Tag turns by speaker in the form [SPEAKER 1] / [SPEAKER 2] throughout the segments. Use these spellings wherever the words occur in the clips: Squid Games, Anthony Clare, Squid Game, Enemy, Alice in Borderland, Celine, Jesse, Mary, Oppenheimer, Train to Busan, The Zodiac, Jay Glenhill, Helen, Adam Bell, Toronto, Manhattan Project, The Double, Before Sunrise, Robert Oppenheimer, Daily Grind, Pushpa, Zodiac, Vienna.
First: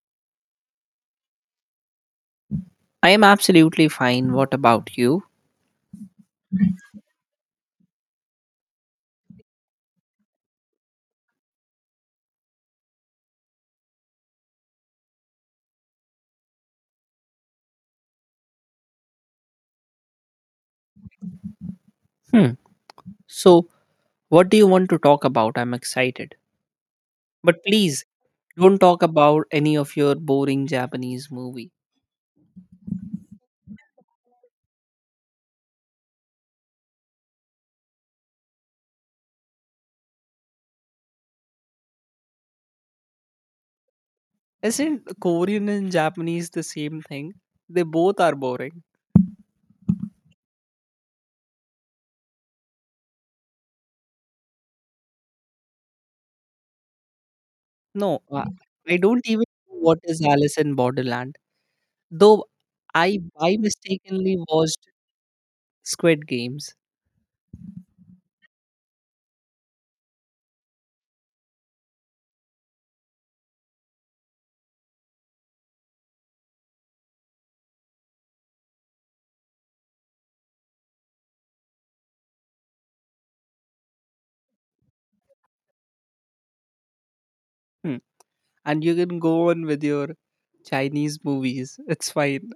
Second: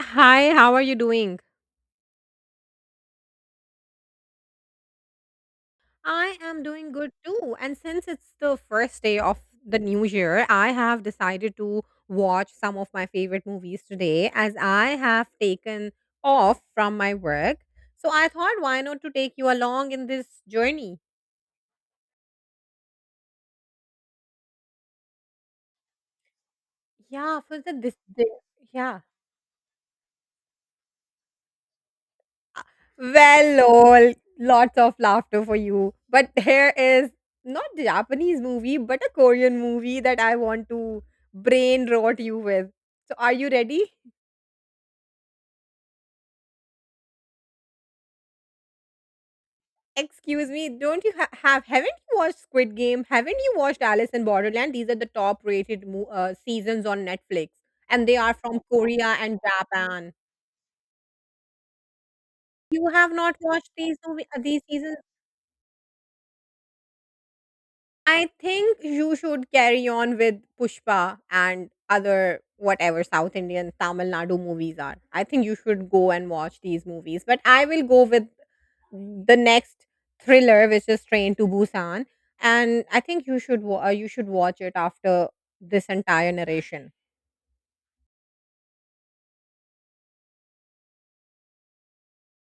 [SPEAKER 1] Hi, how are you doing?
[SPEAKER 2] I am absolutely fine. What about you?
[SPEAKER 1] I am doing good too. And since it's the first day of the new year, I have decided to watch some of my favorite movies today as I have taken off from my work. So I thought, why not to take you along in this journey?
[SPEAKER 2] Hmm. So, what do you want to talk about? I'm excited.
[SPEAKER 1] Yeah, for
[SPEAKER 2] But
[SPEAKER 1] the this,
[SPEAKER 2] please
[SPEAKER 1] this
[SPEAKER 2] don't
[SPEAKER 1] yeah.
[SPEAKER 2] talk about any of your boring Japanese movie.
[SPEAKER 1] Well, lol, lots of laughter for you. But here is not a Japanese movie, but a Korean movie that I want to brain rot you with. So, are you ready?
[SPEAKER 2] Isn't Korean and Japanese the same thing? They both are boring.
[SPEAKER 1] Excuse me, don't you haven't you watched Squid Game? Haven't you watched Alice in Borderland? These are the top rated seasons on Netflix, and they
[SPEAKER 2] No,
[SPEAKER 1] are from
[SPEAKER 2] I
[SPEAKER 1] Korea
[SPEAKER 2] don't
[SPEAKER 1] and
[SPEAKER 2] even know what
[SPEAKER 1] Japan.
[SPEAKER 2] is Alice in Borderland. Though
[SPEAKER 1] You have
[SPEAKER 2] I
[SPEAKER 1] not
[SPEAKER 2] by
[SPEAKER 1] watched these
[SPEAKER 2] mistakenly
[SPEAKER 1] these
[SPEAKER 2] watched
[SPEAKER 1] seasons.
[SPEAKER 2] Squid Games.
[SPEAKER 1] I think you should carry on with Pushpa and other whatever South Indian Tamil Nadu movies are. I think you should go and watch these movies. But I will go with the next thriller, which is Train to Busan, and I think you should you should watch it after this entire narration.
[SPEAKER 2] Hmm. And you can go on with your Chinese movies. It's fine.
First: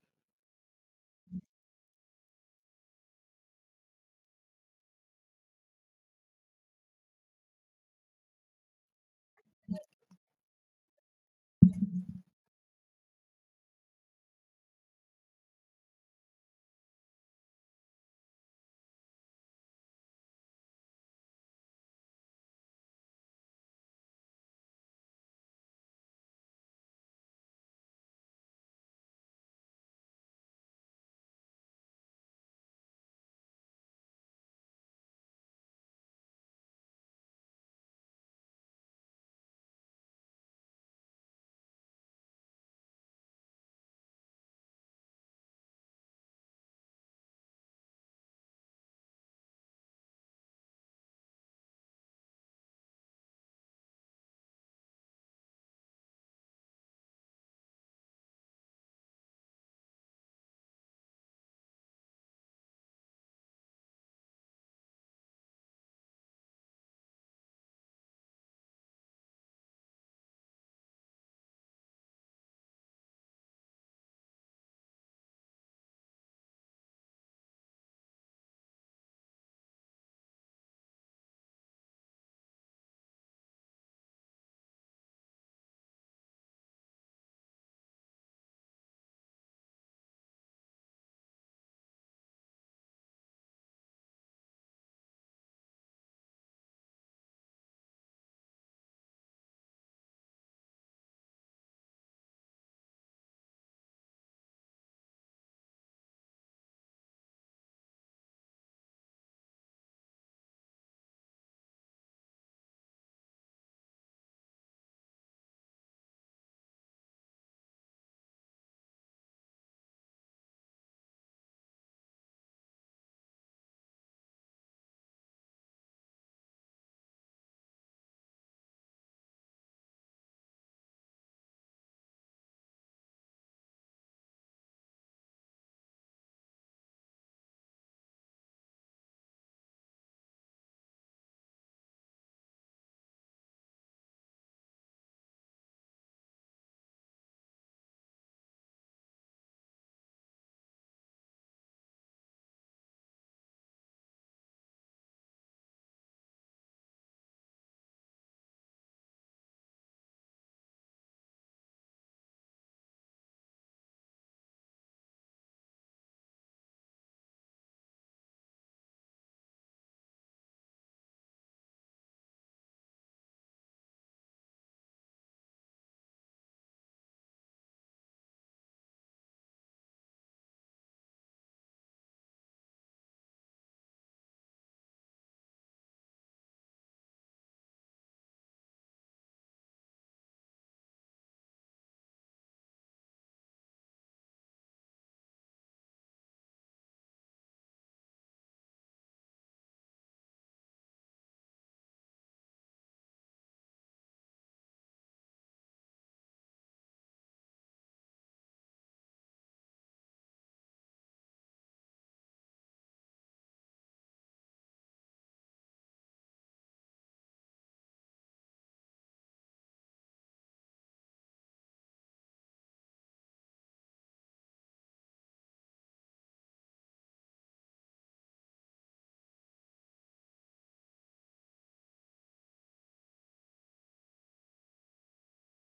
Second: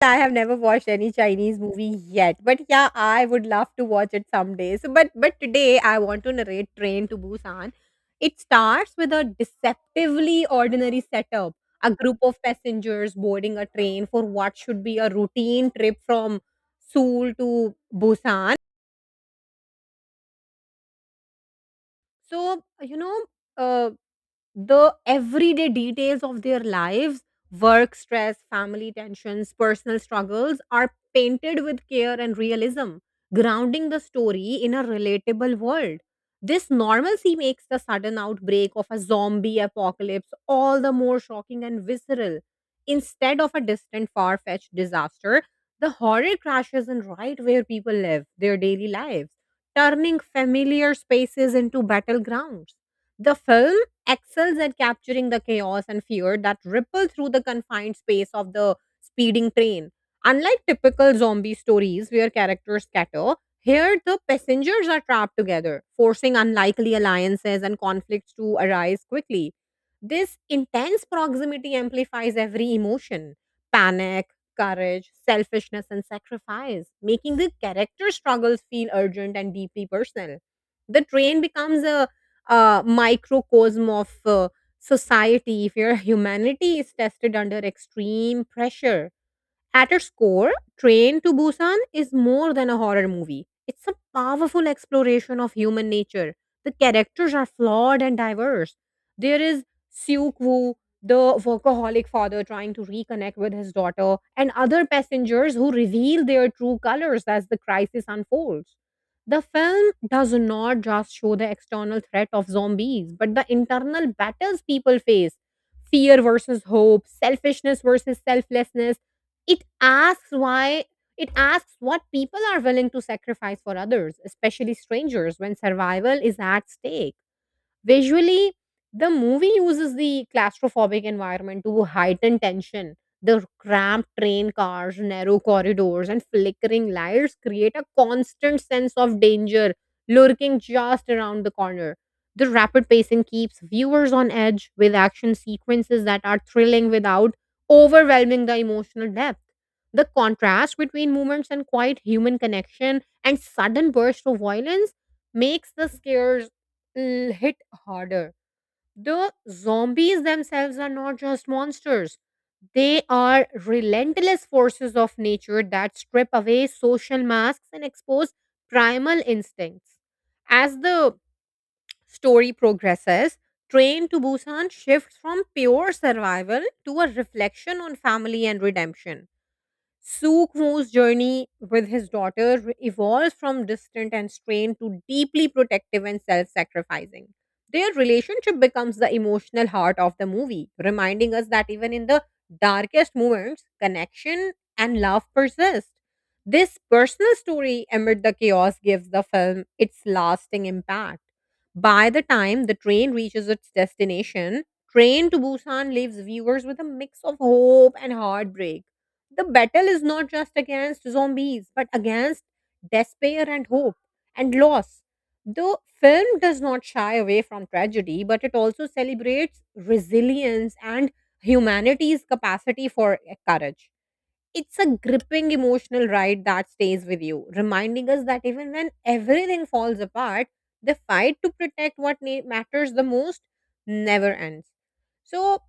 [SPEAKER 1] I have never watched any Chinese movie yet, but yeah, I would love to watch it someday. So, but today I want to narrate Train to Busan. It starts with a deceptively ordinary setup: a group of passengers boarding a train for what should be a routine trip from Seoul to Busan. So. Uh, the everyday details of their lives, work stress, family tensions, personal struggles, are painted with care and realism, grounding the story in a relatable world. This normalcy makes the sudden outbreak of a zombie apocalypse all the more shocking and visceral. Instead of a distant far-fetched disaster, the horror crashes in right where people live their daily lives, turning familiar spaces into battlegrounds. The film excels at capturing the chaos and fear that ripple through the confined space of the speeding train. Unlike typical zombie stories where characters scatter, here the passengers are trapped together, forcing unlikely alliances and conflicts to arise quickly. This intense proximity amplifies every emotion: panic, courage, selfishness, and sacrifice, making the character struggles feel urgent and deeply personal. The train becomes a microcosm of society, if your humanity is tested under extreme pressure. At its core, Train to Busan is more than a horror movie. It's a powerful exploration of human nature. The characters are flawed and diverse. There is Seok Woo, the workaholic father trying to reconnect with his daughter, and other passengers who reveal their true colors as the crisis unfolds. The film does not just show the external threat of zombies, but the internal battles people face: fear versus hope, selfishness versus selflessness. it asks why it asks what people are willing to sacrifice for others, especially strangers, when survival is at stake. Visually, the movie uses the claustrophobic environment to heighten tension. The cramped train cars, narrow corridors, and flickering lights create a constant sense of danger lurking just around the corner. The rapid pacing keeps viewers on edge with action sequences that are thrilling without overwhelming the emotional depth. The contrast between moments and quiet human connection and sudden bursts of violence makes the scares hit harder. The zombies themselves are not just monsters, they are relentless forces of nature that strip away social masks and expose primal instincts. As the story progresses, Train to Busan shifts from pure survival to a reflection on family and redemption. Sue Crew's journey with his daughter evolves from distant and strained to deeply protective and self sacrificing. Their relationship becomes the emotional heart of the movie, reminding us that even in the darkest moments, connection and love persist. This personal story amid the chaos gives the film its lasting impact. By the time the train reaches its destination, Train to Busan leaves viewers with a mix of hope and heartbreak. The battle is not just against zombies, but against despair and hope and loss. The film does not shy away from tragedy, but it also celebrates resilience and humanity's capacity for courage. It's a gripping emotional ride that stays with you, reminding us that even when everything falls apart, the fight to protect what matters the most never ends. So,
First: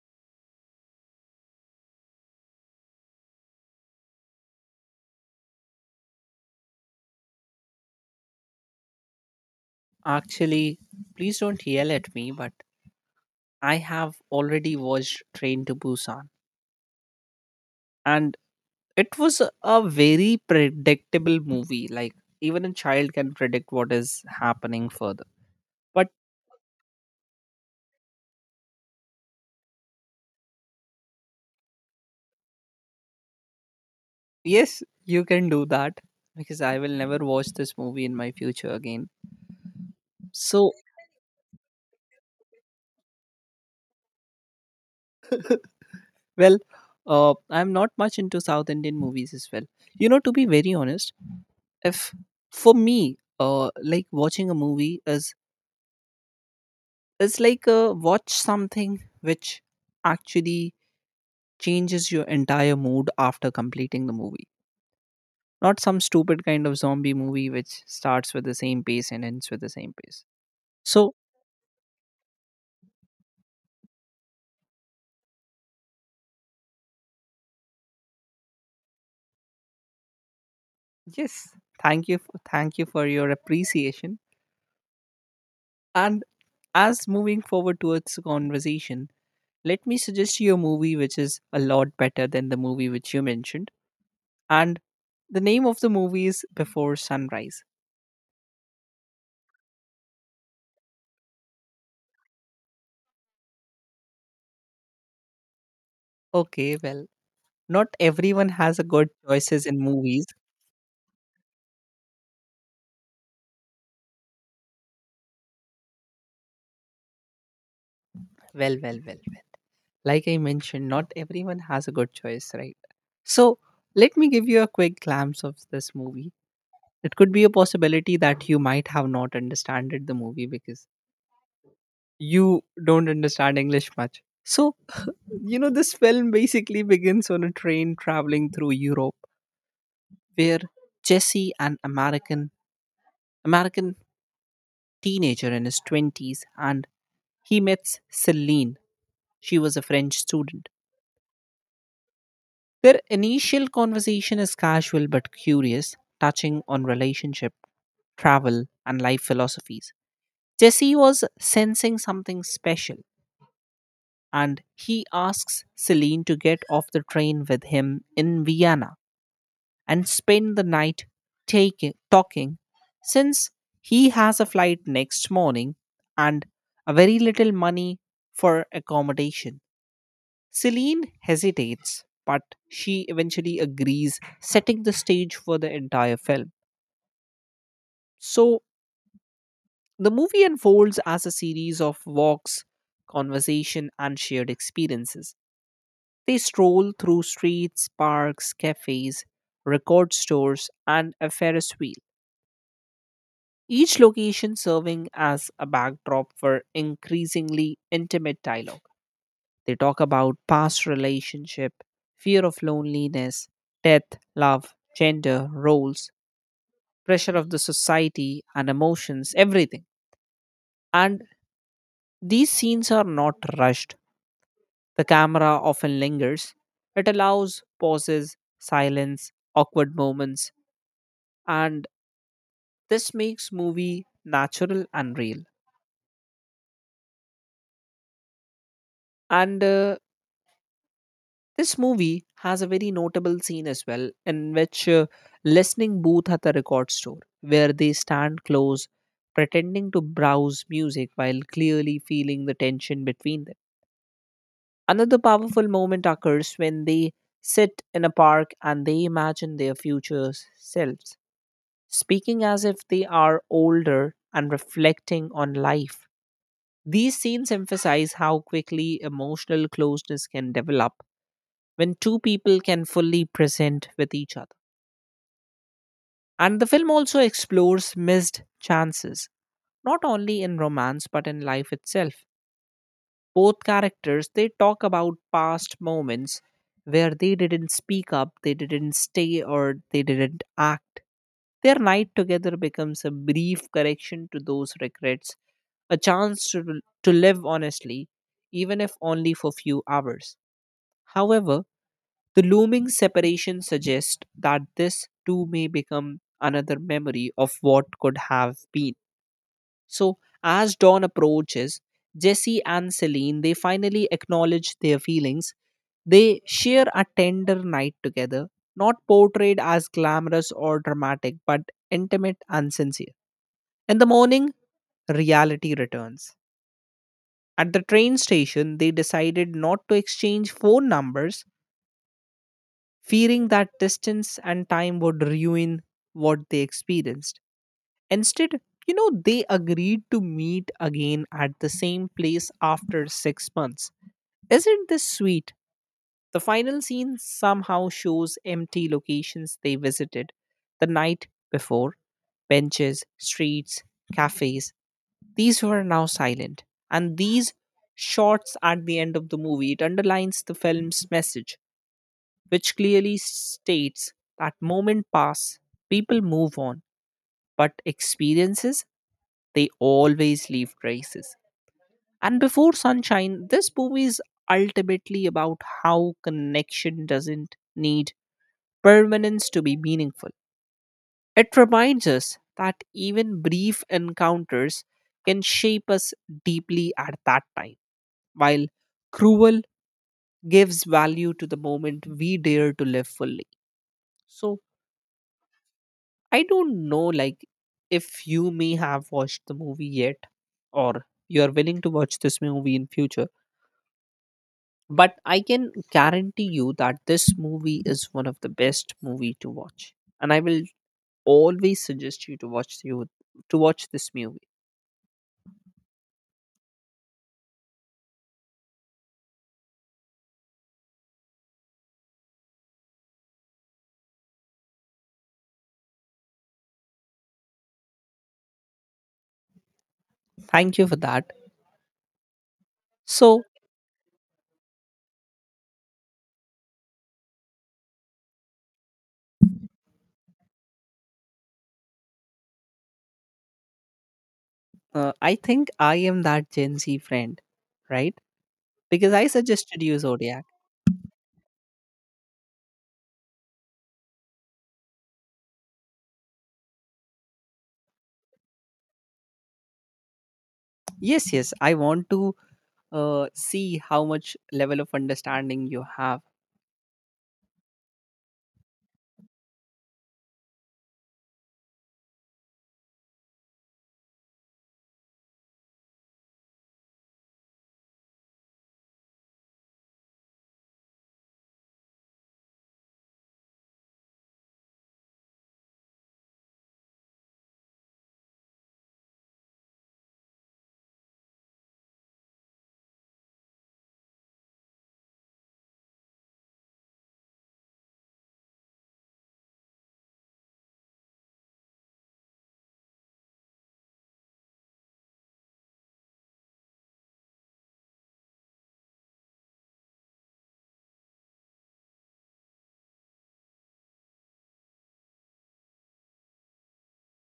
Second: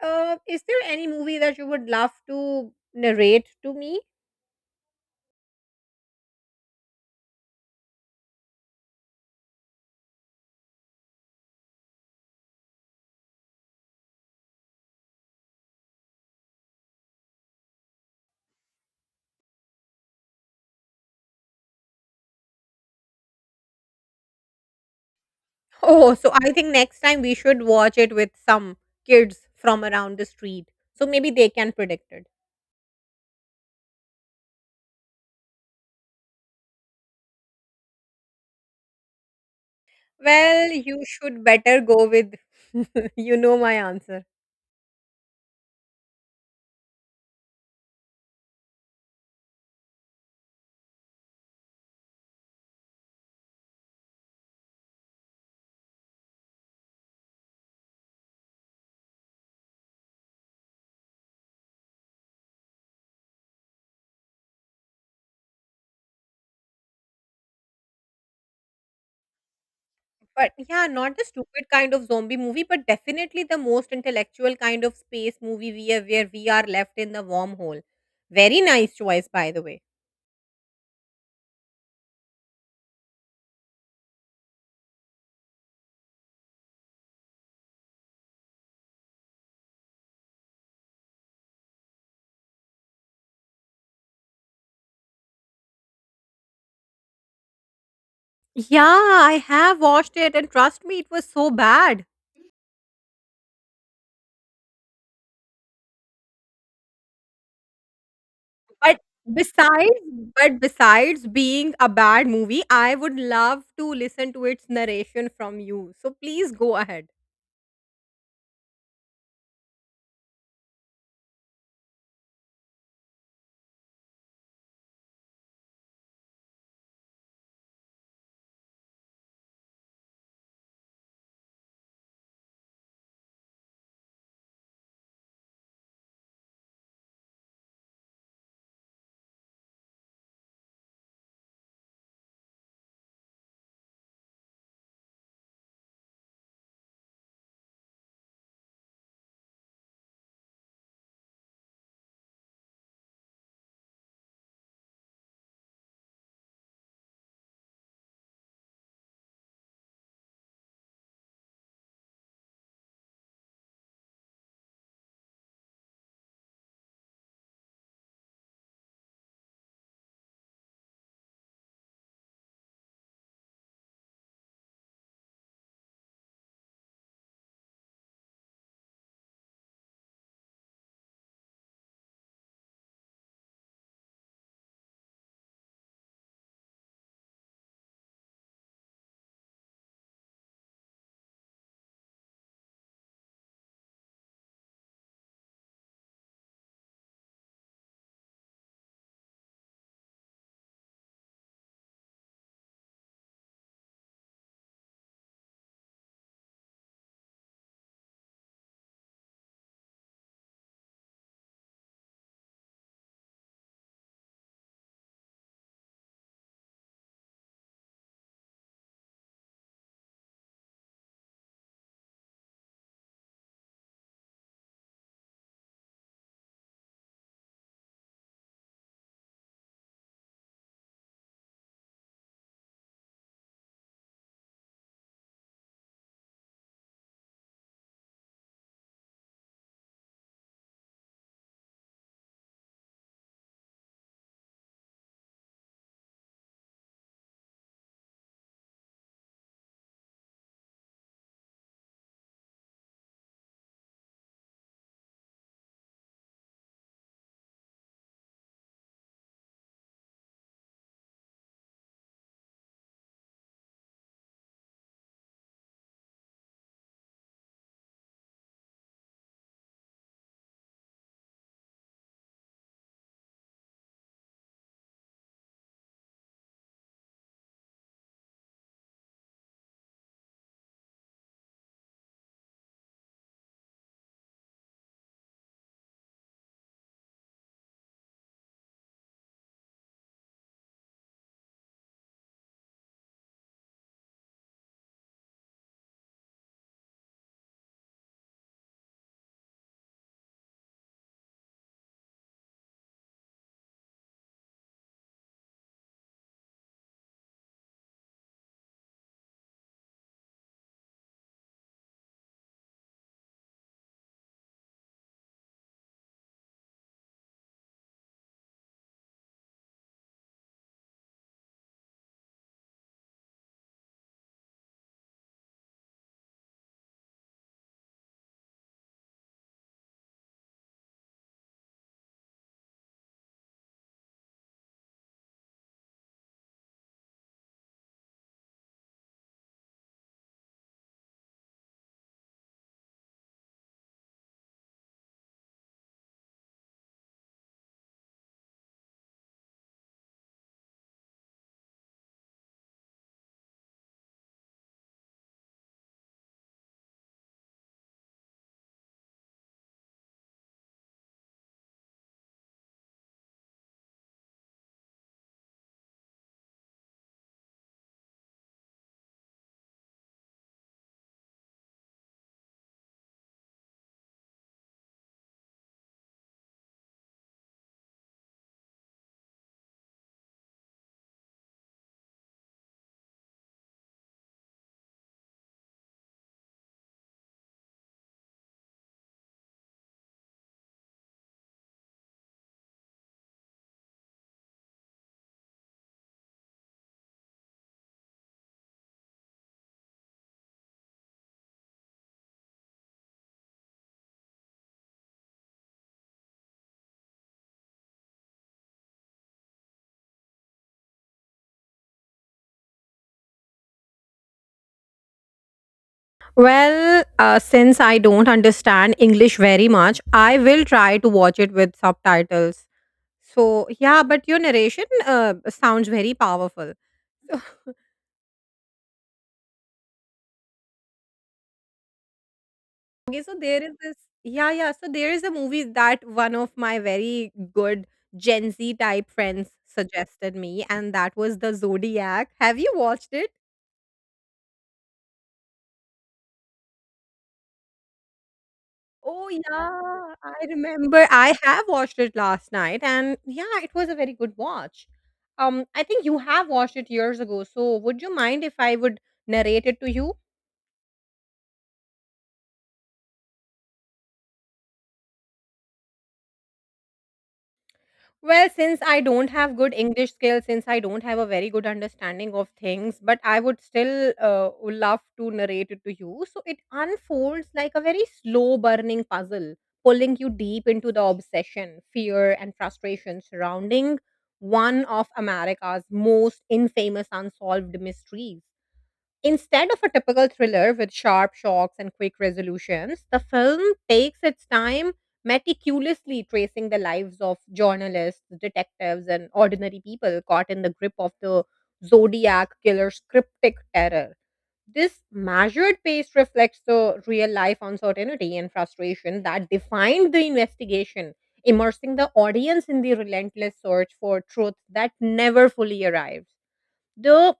[SPEAKER 1] is there any movie that you would love to narrate to me?
[SPEAKER 2] Actually, please don't yell at me, but I have already watched Train to Busan, and it was a very predictable movie. Like even a child can predict what is happening further. But
[SPEAKER 1] Oh, so I think next time we should watch it with some kids from around the street. So maybe they can predict it.
[SPEAKER 2] yes, you can do that because I will never watch this movie in my future again.
[SPEAKER 1] Well,
[SPEAKER 2] So
[SPEAKER 1] you should better go with you know my answer.
[SPEAKER 2] well, I'm not much into South Indian movies as well. You know, to be very honest, if for me, like watching a movie is like watch something which actually changes your entire mood after completing the movie. Not some stupid kind of zombie movie which starts with the same pace and ends with the same pace.
[SPEAKER 1] But yeah,
[SPEAKER 2] So
[SPEAKER 1] not the stupid kind of zombie movie, but definitely the most intellectual kind of space movie we are, where we are left in the wormhole. Very nice choice, by the way.
[SPEAKER 2] yes, thank you for your appreciation. And as moving forward towards the conversation, let me suggest you a movie which is a lot better than the movie which you mentioned. And the name of the movie is Before Sunrise.
[SPEAKER 1] Yeah, I have watched it, and trust me, it was so bad.
[SPEAKER 2] Okay, well, not everyone has a
[SPEAKER 1] But
[SPEAKER 2] good choices in
[SPEAKER 1] besides,
[SPEAKER 2] movies.
[SPEAKER 1] being a bad movie, I would love to listen to its narration from you. So please go ahead.
[SPEAKER 2] Well, well, well, well. Like I mentioned, not everyone has a good choice, right? So let me give you a quick glimpse of this movie. It could be a possibility that you might have not understood the movie because you don't understand English much. So, you know, this film basically begins on a train traveling through Europe where Jesse, an American teenager in his twenties, and he meets Celine. She was a French student. Their initial conversation is casual but curious, touching on relationship, travel, and life philosophies. Jesse was sensing something special, and he asks Celine to get off the train with him in Vienna and spend the night talking, since he has a flight next morning and a very little money for accommodation. Celine hesitates, but she eventually agrees, setting the stage for the entire film. So, the movie unfolds as a series of walks, conversation, and shared experiences. They stroll through streets, parks, cafes, record stores, and a Ferris wheel, each location serving as a backdrop for increasingly intimate dialogue. They talk about past relationship, fear of loneliness, death, love, gender, roles, pressure of the society and emotions, everything. And these scenes are not rushed. The camera often lingers. It allows pauses, silence, awkward moments, and this makes movie natural and real. And this movie has a very notable scene as well, in which listening booth at the record store, where they stand close, pretending to browse music while clearly feeling the tension between them. Another powerful moment occurs when they sit in a park and they imagine their future selves, speaking as if they are older and reflecting on life. These scenes emphasize how quickly emotional closeness can develop when two people can fully present with each other. And the film also explores missed chances, not only in romance but in life itself. Both characters they talk about past moments where they didn't speak up, they didn't stay or they didn't act. Their night together becomes a brief correction to those regrets, a chance to live honestly, even if only for few hours. However, the looming separation suggests that this too may become another memory of what could have been. So, as dawn approaches, Jesse and Celine they finally acknowledge their feelings. They share a tender night together, not portrayed as glamorous or dramatic, but intimate and sincere. In the morning, reality returns. At the train station, they decided not to exchange phone numbers fearing that distance and time would ruin what they experienced. Instead, you know, they agreed to meet again at the same place after 6 months. Isn't this sweet? The final scene somehow shows empty locations they visited the night before: benches, streets, cafes. These were now silent. And these shots at the end of the movie, it underlines the film's message which clearly states that moment pass, people move on, but experiences, they always leave traces. And before sunshine, this movie is ultimately about how connection doesn't need permanence to be meaningful. It reminds us that even brief encounters can shape us deeply at that time, while cruel gives value to the moment we dare to live fully. So, I don't know, like, if you may have watched the movie yet, or you are willing to watch this movie in future. But I can guarantee you that this movie is one of the best movie to watch, and I will always suggest you to watch this movie.
[SPEAKER 1] Well, since I don't understand English very much, I will try to watch it with subtitles. So, yeah, but your narration sounds very powerful.
[SPEAKER 2] Thank you for that.
[SPEAKER 1] Okay, so
[SPEAKER 2] So
[SPEAKER 1] there is this, yeah, yeah. So there is a movie that one of my very good Gen Z type friends suggested me, and that was The Zodiac. Have you watched it?
[SPEAKER 2] I think I am that Gen Z friend, right? Because I
[SPEAKER 1] Oh,
[SPEAKER 2] suggested you
[SPEAKER 1] yeah.
[SPEAKER 2] Zodiac.
[SPEAKER 1] I remember I have watched it last night, and yeah, it was a very good watch. I think you have watched it years ago, so would you mind if I would narrate it to you?
[SPEAKER 2] Yes, yes. I want to see how much level of understanding you have.
[SPEAKER 1] Well, since I don't have good English skills, since I don't have a very good understanding of things, but I would still would love to narrate it to you. So it unfolds like a very slow burning puzzle, pulling you deep into the obsession, fear, and frustration surrounding one of America's most infamous unsolved mysteries. Instead of a typical thriller with sharp shocks and quick resolutions, the film takes its time, meticulously tracing the lives of journalists, detectives, and ordinary people caught in the grip of the Zodiac killer's cryptic terror. This measured pace reflects the real life uncertainty and frustration that defined the investigation, immersing the audience in the relentless search for truth that never fully arrives. The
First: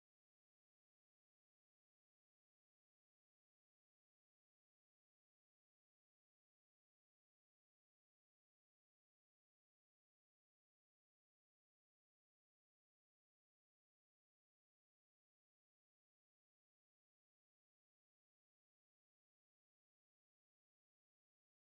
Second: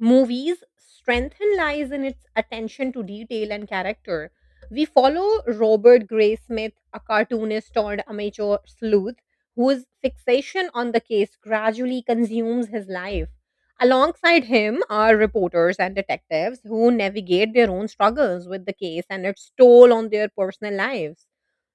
[SPEAKER 1] Movies' strength lies in its attention to detail and character. We follow Robert Gray Smith, a cartoonist turned amateur sleuth, whose fixation on the case gradually consumes his life. Alongside him are reporters and detectives who navigate their own struggles with the case and its toll on their personal lives.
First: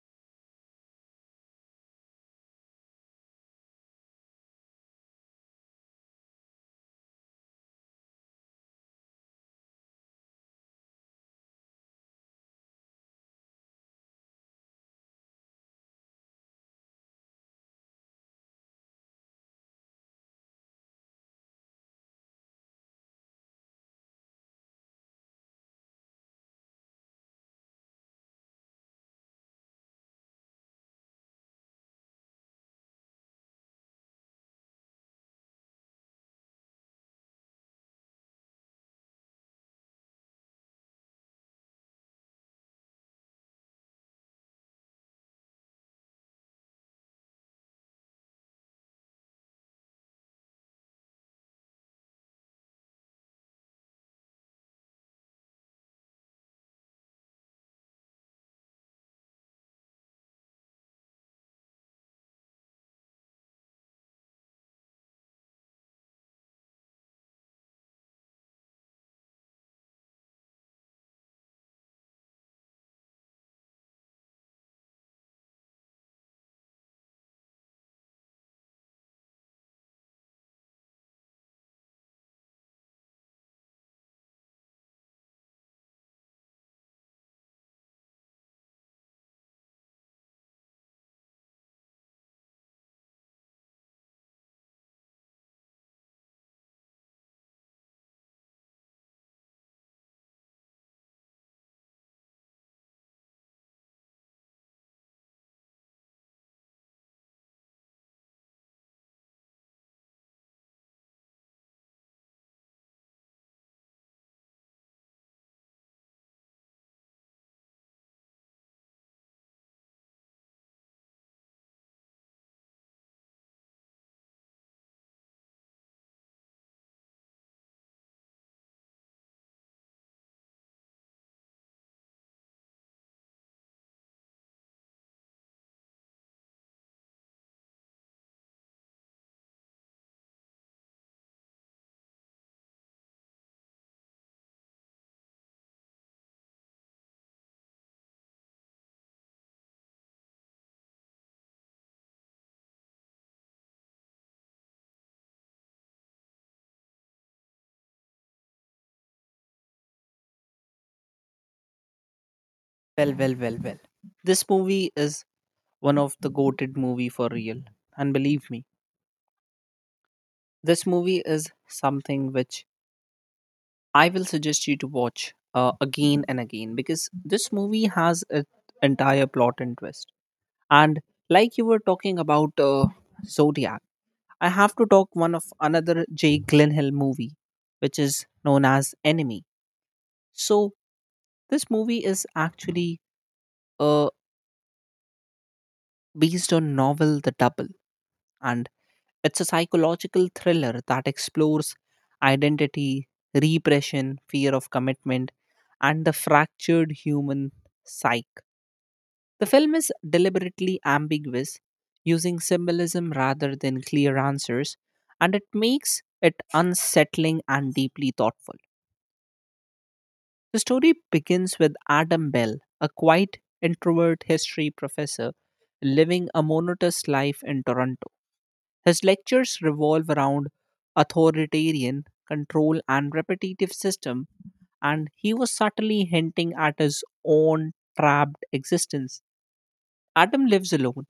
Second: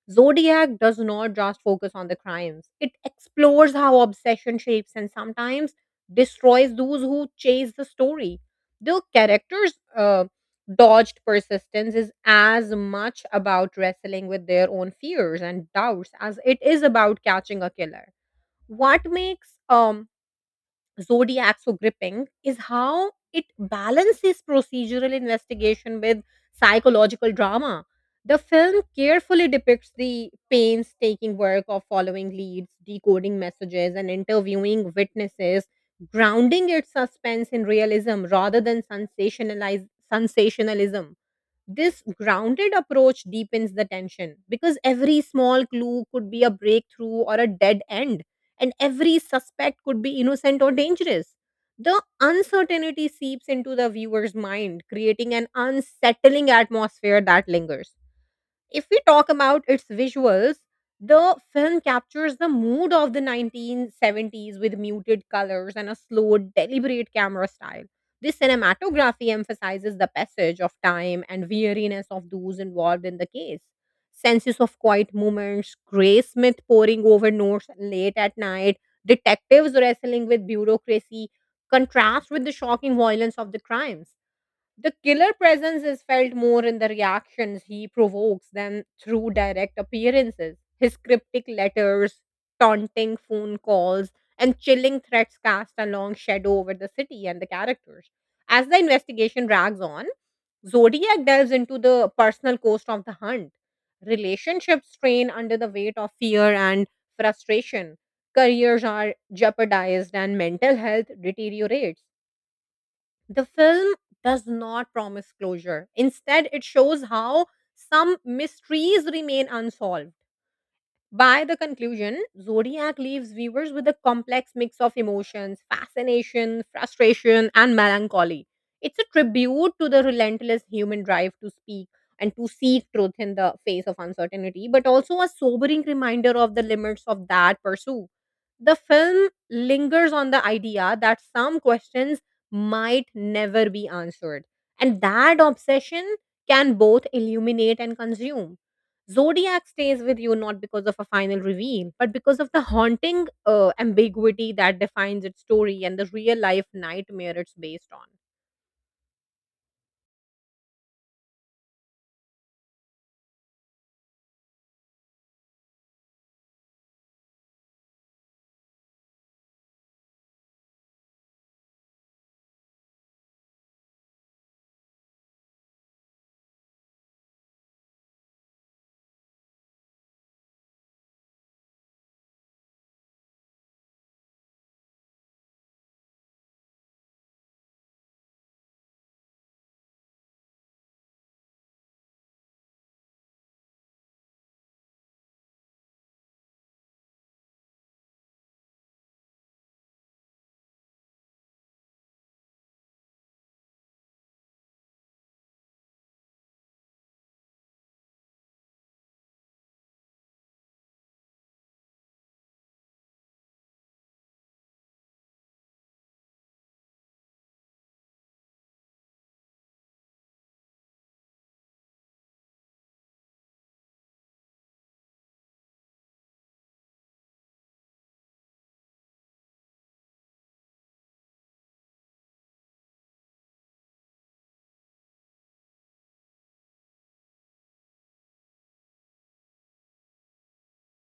[SPEAKER 1] Zodiac does not just focus on the crimes, it explores how obsession shapes and sometimes destroys those who chase the story. The characters' dodged persistence is as much about wrestling with their own fears and doubts as it is about catching a killer. What makes Zodiac so gripping is how it balances procedural investigation with psychological drama. The film carefully depicts the painstaking work of following leads, decoding messages, and interviewing witnesses, grounding its suspense in realism rather than sensationalism. This grounded approach deepens the tension because every small clue could be a breakthrough or a dead end, and every suspect could be innocent or dangerous. The uncertainty seeps into the viewer's mind, creating an unsettling atmosphere that lingers. If we talk about its visuals, the film captures the mood of the 1970s with muted colors and a slow, deliberate camera style. This cinematography emphasizes the passage of time and weariness of those involved in the case. Senses of quiet moments, Gray Smith poring over notes late at night, detectives wrestling with bureaucracy, contrast with the shocking violence of the crimes. The killer presence is felt more in the reactions he provokes than through direct appearances. His cryptic letters, taunting phone calls, and chilling threats cast a long shadow over the city and the characters. As the investigation drags on, Zodiac delves into the personal cost of the hunt. Relationships strain under the weight of fear and frustration. Careers are jeopardized and mental health deteriorates. The film does not promise closure. Instead, it shows how some mysteries remain unsolved. By the conclusion, Zodiac leaves viewers with a complex mix of emotions: fascination, frustration, and melancholy. It's a tribute to the relentless human drive to speak and to seek truth in the face of uncertainty, but also a sobering reminder of the limits of that pursuit. The film lingers on the idea that some questions might never be answered, and that obsession can both illuminate and consume. Zodiac stays with you not because of a final reveal, but because of the haunting ambiguity that defines its story and the real life nightmare it's based on.
[SPEAKER 2] Well, well, well, well. This movie is one of the goated movie for real. And believe me, this movie is something which I will suggest you to watch again and again because this movie has an entire plot and twist. And like you were talking about Zodiac, I have to talk one of another Jay Glenhill movie, which is known as Enemy. So this movie is actually uh, based on novel The Double, and it's a psychological thriller that explores identity, repression, fear of commitment, and the fractured human psyche. The film is deliberately ambiguous, using symbolism rather than clear answers, and it makes it unsettling and deeply thoughtful. The story begins with Adam Bell, a quiet introvert history professor living a monotonous life in Toronto. His lectures revolve around authoritarian control and repetitive system, and he was subtly hinting at his own trapped existence. Adam lives alone,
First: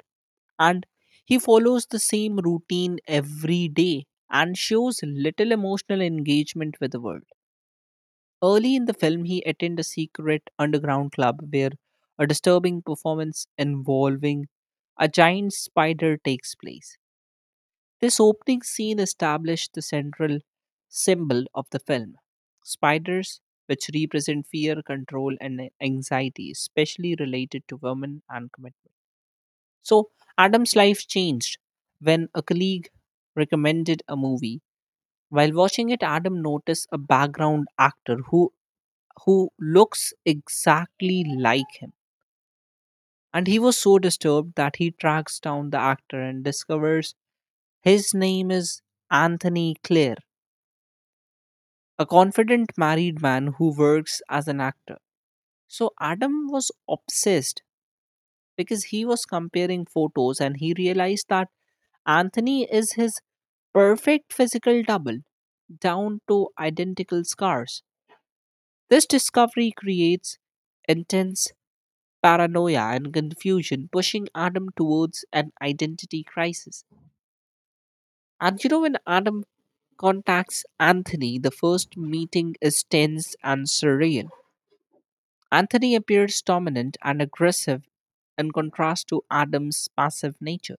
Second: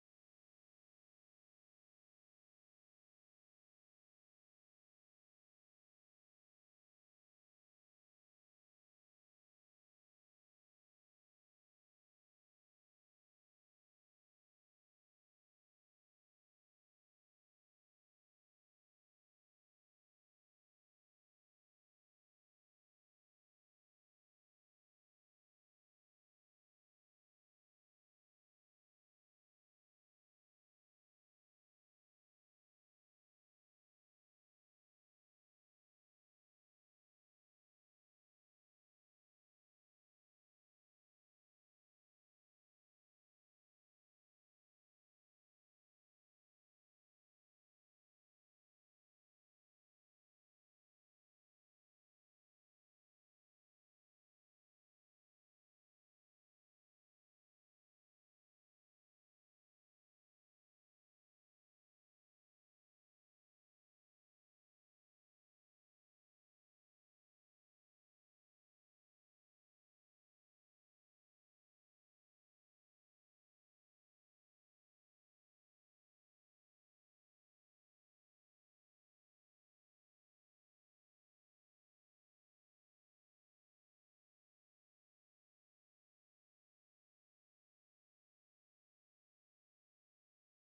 [SPEAKER 2] and he follows the same routine every day and shows little emotional engagement with the world. Early in the film, he attended a secret underground club where a disturbing performance involving a giant spider takes place. This opening scene established the central symbol of the film spiders, which represent fear, control, and anxiety, especially related to women and commitment. So, Adam's life changed when a colleague recommended a movie. While watching it, Adam noticed a background actor who looks exactly like him. And he was so disturbed that he tracks down the actor and discovers his name is Anthony Clare, a confident married man who works as an actor. So Adam was obsessed because he was comparing photos and he realized that Anthony is his perfect physical double down to identical scars. This discovery creates intense paranoia and confusion, pushing Adam towards an identity crisis. And you know, when Adam contacts Anthony, the first meeting is tense and surreal. Anthony appears dominant and aggressive in contrast to Adam's passive nature.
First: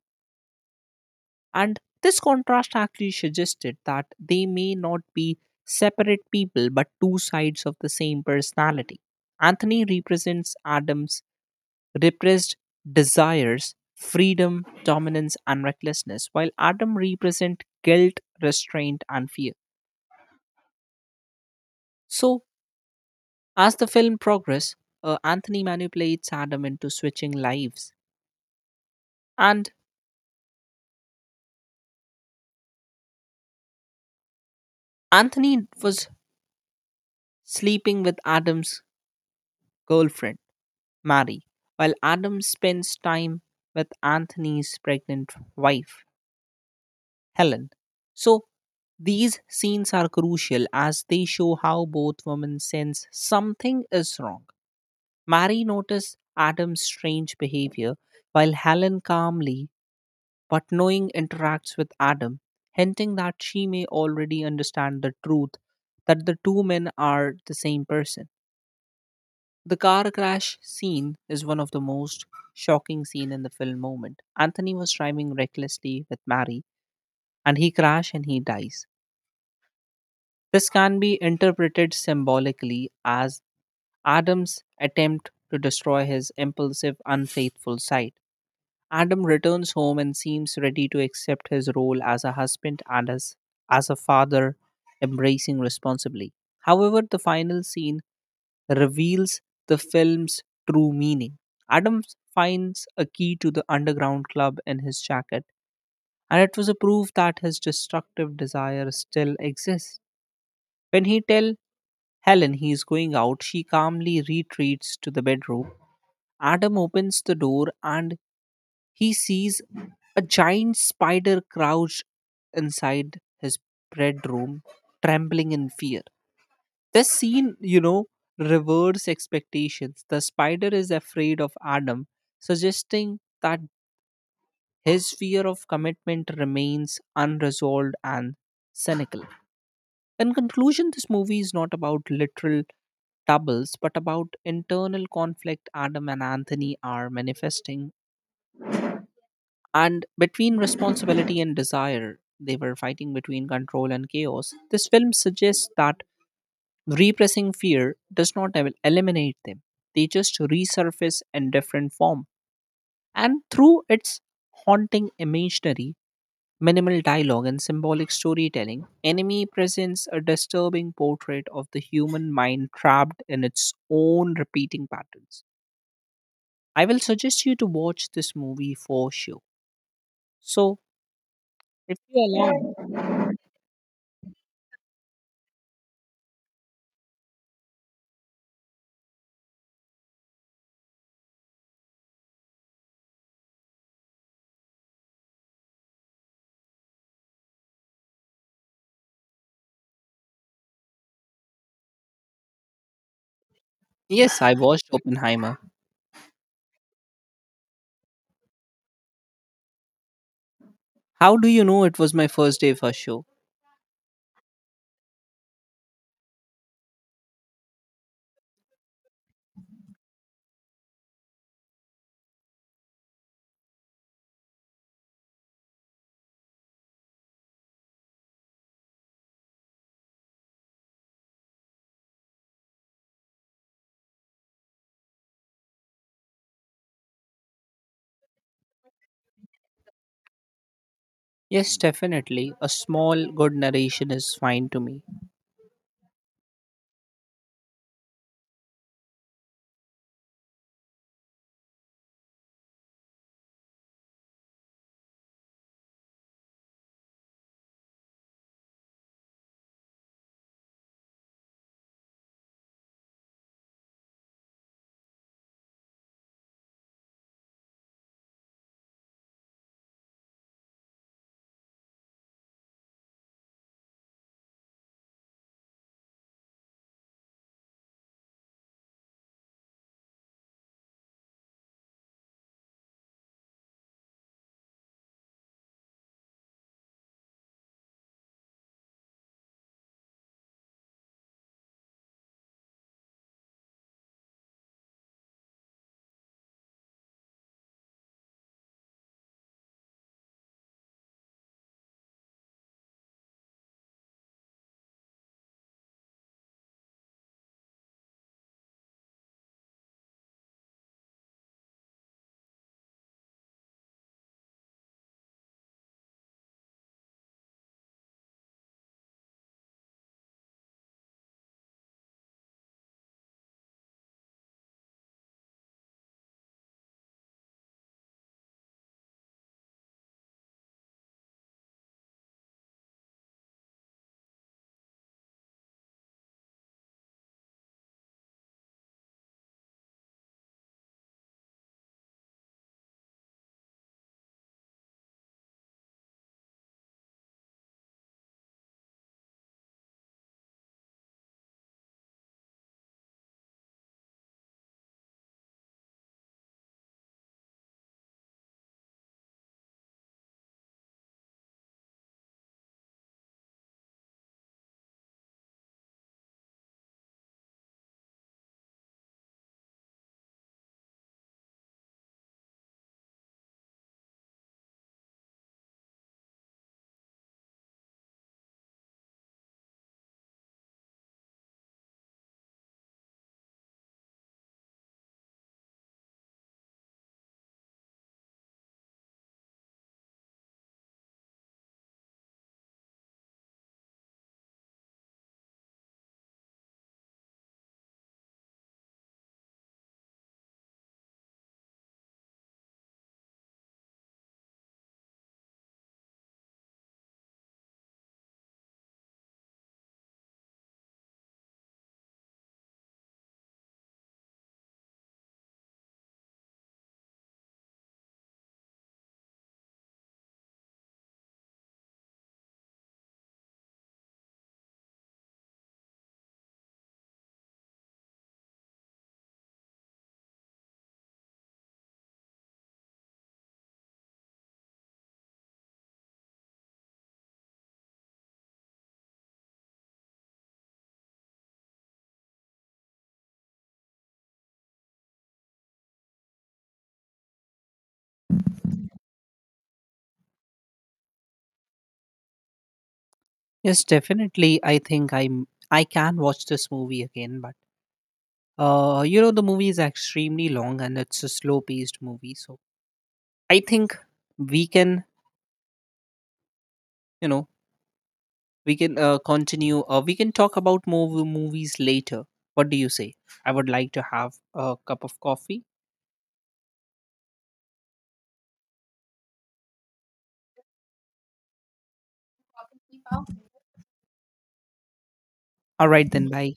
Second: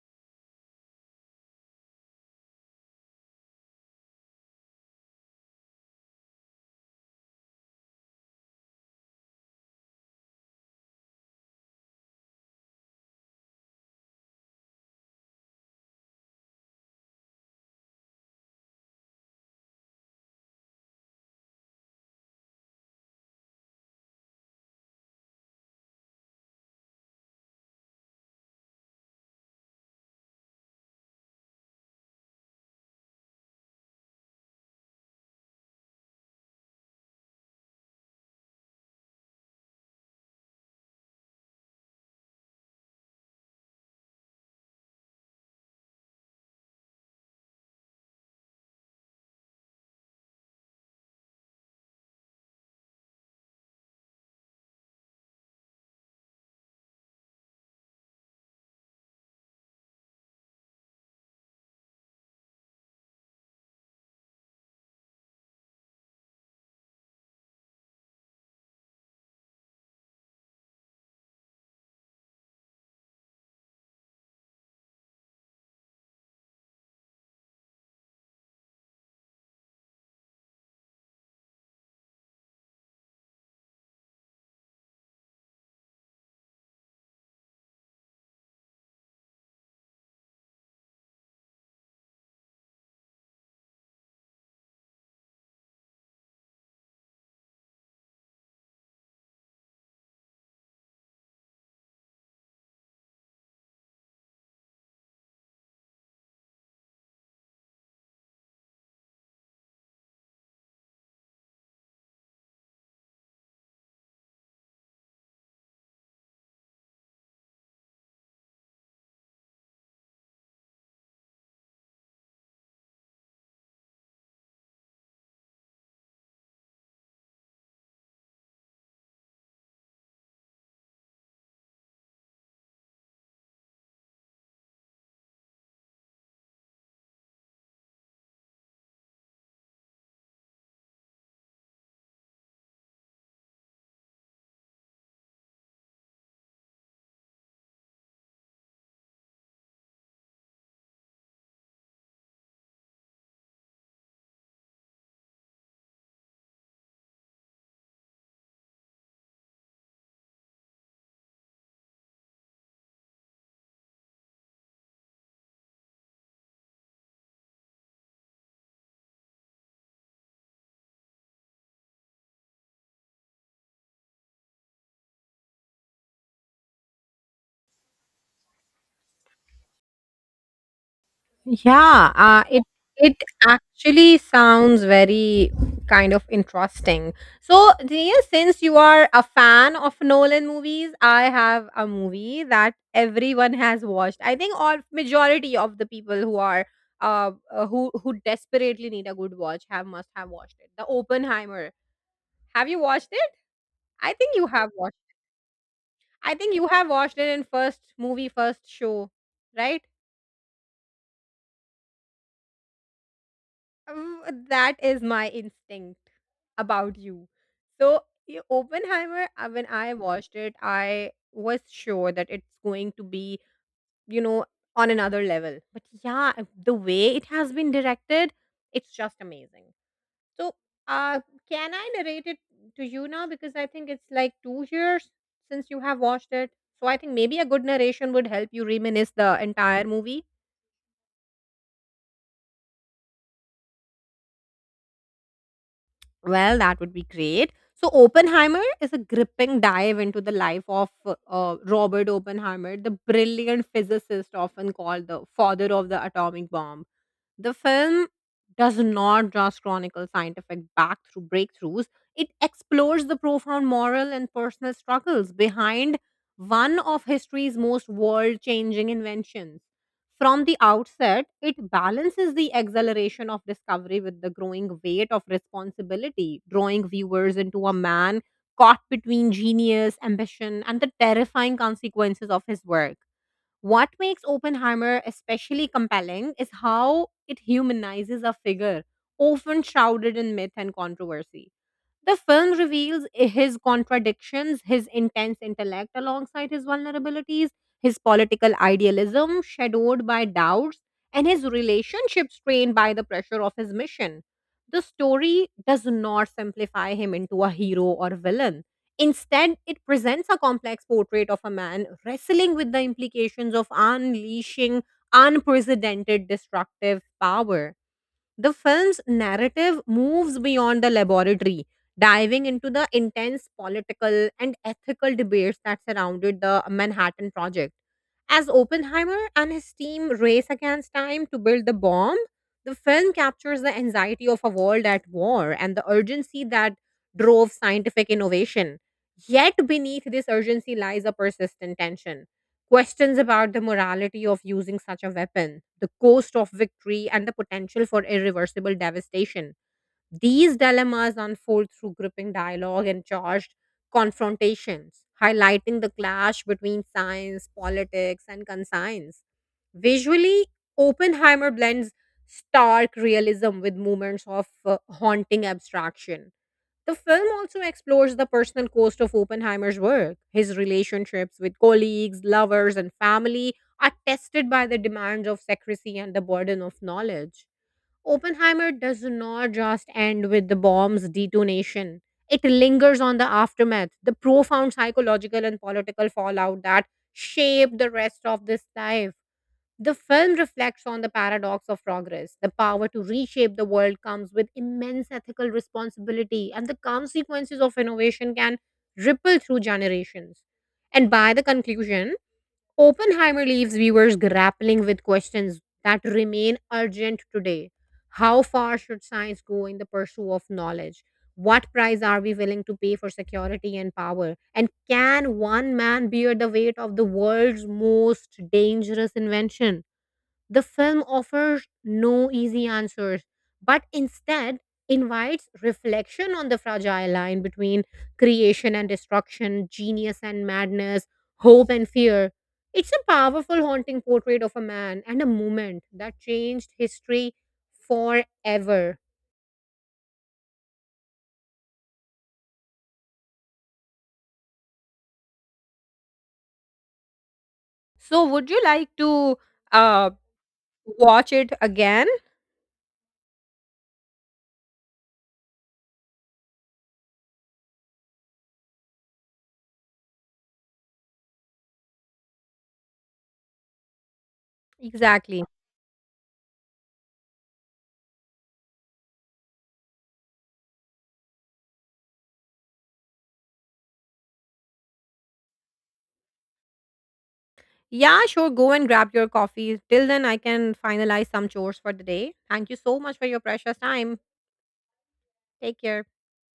[SPEAKER 2] And this contrast actually suggested that they may not be separate people but two sides of the same personality. Anthony represents Adam's repressed desires, freedom, dominance, and recklessness, while Adam represent guilt, restraint, and fear. So, as the film progresses, Anthony manipulates Adam into switching lives. And Anthony was sleeping with Adam's girlfriend, Mary, while Adam spends time with Anthony's pregnant wife, Helen. So these scenes are crucial as they show how both women sense something is wrong. Mary notices Adam's strange behavior, while Helen calmly but knowing interacts with Adam, hinting that she may already understand the truth that the two men are the same person. The car crash scene is one of the most shocking scene in the film moment. Anthony was driving recklessly with Mary and he crash and he dies. This can be interpreted symbolically as Adam's attempt to destroy his impulsive, unfaithful side. Adam returns home and seems ready to accept his role as a husband and as a father, embracing responsibly. However, the final scene reveals the film's true meaning. Adam finds a key to the underground club in his jacket, and it was a proof that his destructive desire still exists. When he tell Helen, he is going out. She calmly retreats to the bedroom. Adam opens the door and he sees a giant spider crouched inside his bedroom, trembling in fear. This scene, you know, reverse expectations. The spider is afraid of Adam, suggesting that his fear of commitment remains unresolved and cynical. In conclusion, this movie is not about literal doubles, but about internal conflict Adam and Anthony are manifesting. And between responsibility and desire, they were fighting between control and chaos. This film suggests that repressing fear does not eliminate them, they just resurface in different form. And through its haunting imaginary, minimal dialogue and symbolic storytelling, Enemy presents a disturbing portrait of the human mind trapped in its own repeating patterns. I will suggest you to watch this movie for sure. So, if
[SPEAKER 1] Yeah,
[SPEAKER 2] you allow.
[SPEAKER 1] it actually sounds very kind of interesting. So, Jia, since you are a fan of Nolan movies, I have a movie that everyone has watched. I think all majority of the people who are who desperately need a good watch have must have watched it. The Oppenheimer. Have you watched it? I think
[SPEAKER 2] Yes,
[SPEAKER 1] you
[SPEAKER 2] I
[SPEAKER 1] have
[SPEAKER 2] watched
[SPEAKER 1] watched.
[SPEAKER 2] Oppenheimer.
[SPEAKER 1] I think you have watched it in first movie, first show, right?
[SPEAKER 2] How do you know it was my first day for show?
[SPEAKER 1] Um, That is my instinct. About you. So, yeah, Oppenheimer, when I watched it, I was sure that it's going to be, you know, on another level. But yeah, the way it has been directed, it's just amazing. So, uh, can I narrate it to you now? Because I think it's like 2 years since you have watched it. So, I think maybe a good narration would help you reminisce the entire movie.
[SPEAKER 2] Yes, definitely. A small, good narration is fine to me.
[SPEAKER 1] Well, that would be great. So, Oppenheimer is a gripping dive into the life of Robert Oppenheimer, the brilliant physicist often called the father of the atomic bomb. The film does not just chronicle scientific back through breakthroughs, it explores the profound moral and personal struggles behind one of history's most world changing inventions. From the outset, it balances the exhilaration of discovery with the growing weight of responsibility, drawing viewers into a man caught between genius, ambition, and the terrifying consequences of his work. What makes Oppenheimer especially compelling is how it humanizes a figure often shrouded in myth and controversy, the film reveals his contradictions, his intense intellect alongside his vulnerabilities, his political idealism shadowed by doubts, and his relationship strained by the pressure of his mission. The story does not simplify him into a hero or villain. Instead, it presents a complex portrait of a man wrestling with the implications of unleashing unprecedented destructive power. The film's narrative moves beyond the laboratory, diving into the intense political and ethical debates that surrounded the Manhattan Project. As Oppenheimer and his team race against time to build the bomb, the film captures the anxiety of a world at war and the urgency that drove scientific innovation. Yet, beneath this urgency lies a persistent tension. Questions about the morality of using such a weapon, the cost of victory, and the potential for irreversible devastation. These dilemmas unfold through gripping dialogue and charged confrontations, highlighting the clash between science, politics, and conscience. Visually, Oppenheimer blends stark realism with moments of haunting abstraction, the film also explores the personal cost of Oppenheimer's work. His relationships with colleagues, lovers, and family are tested by the demands of secrecy and the burden of knowledge. Oppenheimer does not just end with the bomb's detonation, it lingers on the aftermath, the profound psychological and political fallout that shaped the rest of this life. The film reflects on the paradox of progress. The power to reshape the world comes with immense ethical responsibility, and the consequences of innovation can ripple through generations. And by the conclusion, Oppenheimer leaves viewers grappling with questions that remain urgent today. How far should science go in the pursuit of knowledge? What price are we willing to pay for security and power? And can one man bear the weight of the world's most dangerous invention? The film offers no easy answers, but instead invites reflection on the fragile line between creation and destruction, genius and madness, hope and fear. It's a powerful, haunting portrait of a man and a moment that changed history forever. So, would you like to uh, watch it again?
[SPEAKER 2] Yes, definitely. I think I'm. I can watch this movie again, but you know the movie is extremely long and it's a slow-paced movie, so I think we can,
[SPEAKER 1] Exactly.
[SPEAKER 2] you know, we can continue or we can talk about more movies later. What do you say? I would like to have a cup of coffee.
[SPEAKER 1] Yeah, sure. Go and grab your coffee. Till then, I can finalize some chores for the day. Thank you so much for your precious time. Take
[SPEAKER 2] All
[SPEAKER 1] care.
[SPEAKER 2] right, then, bye.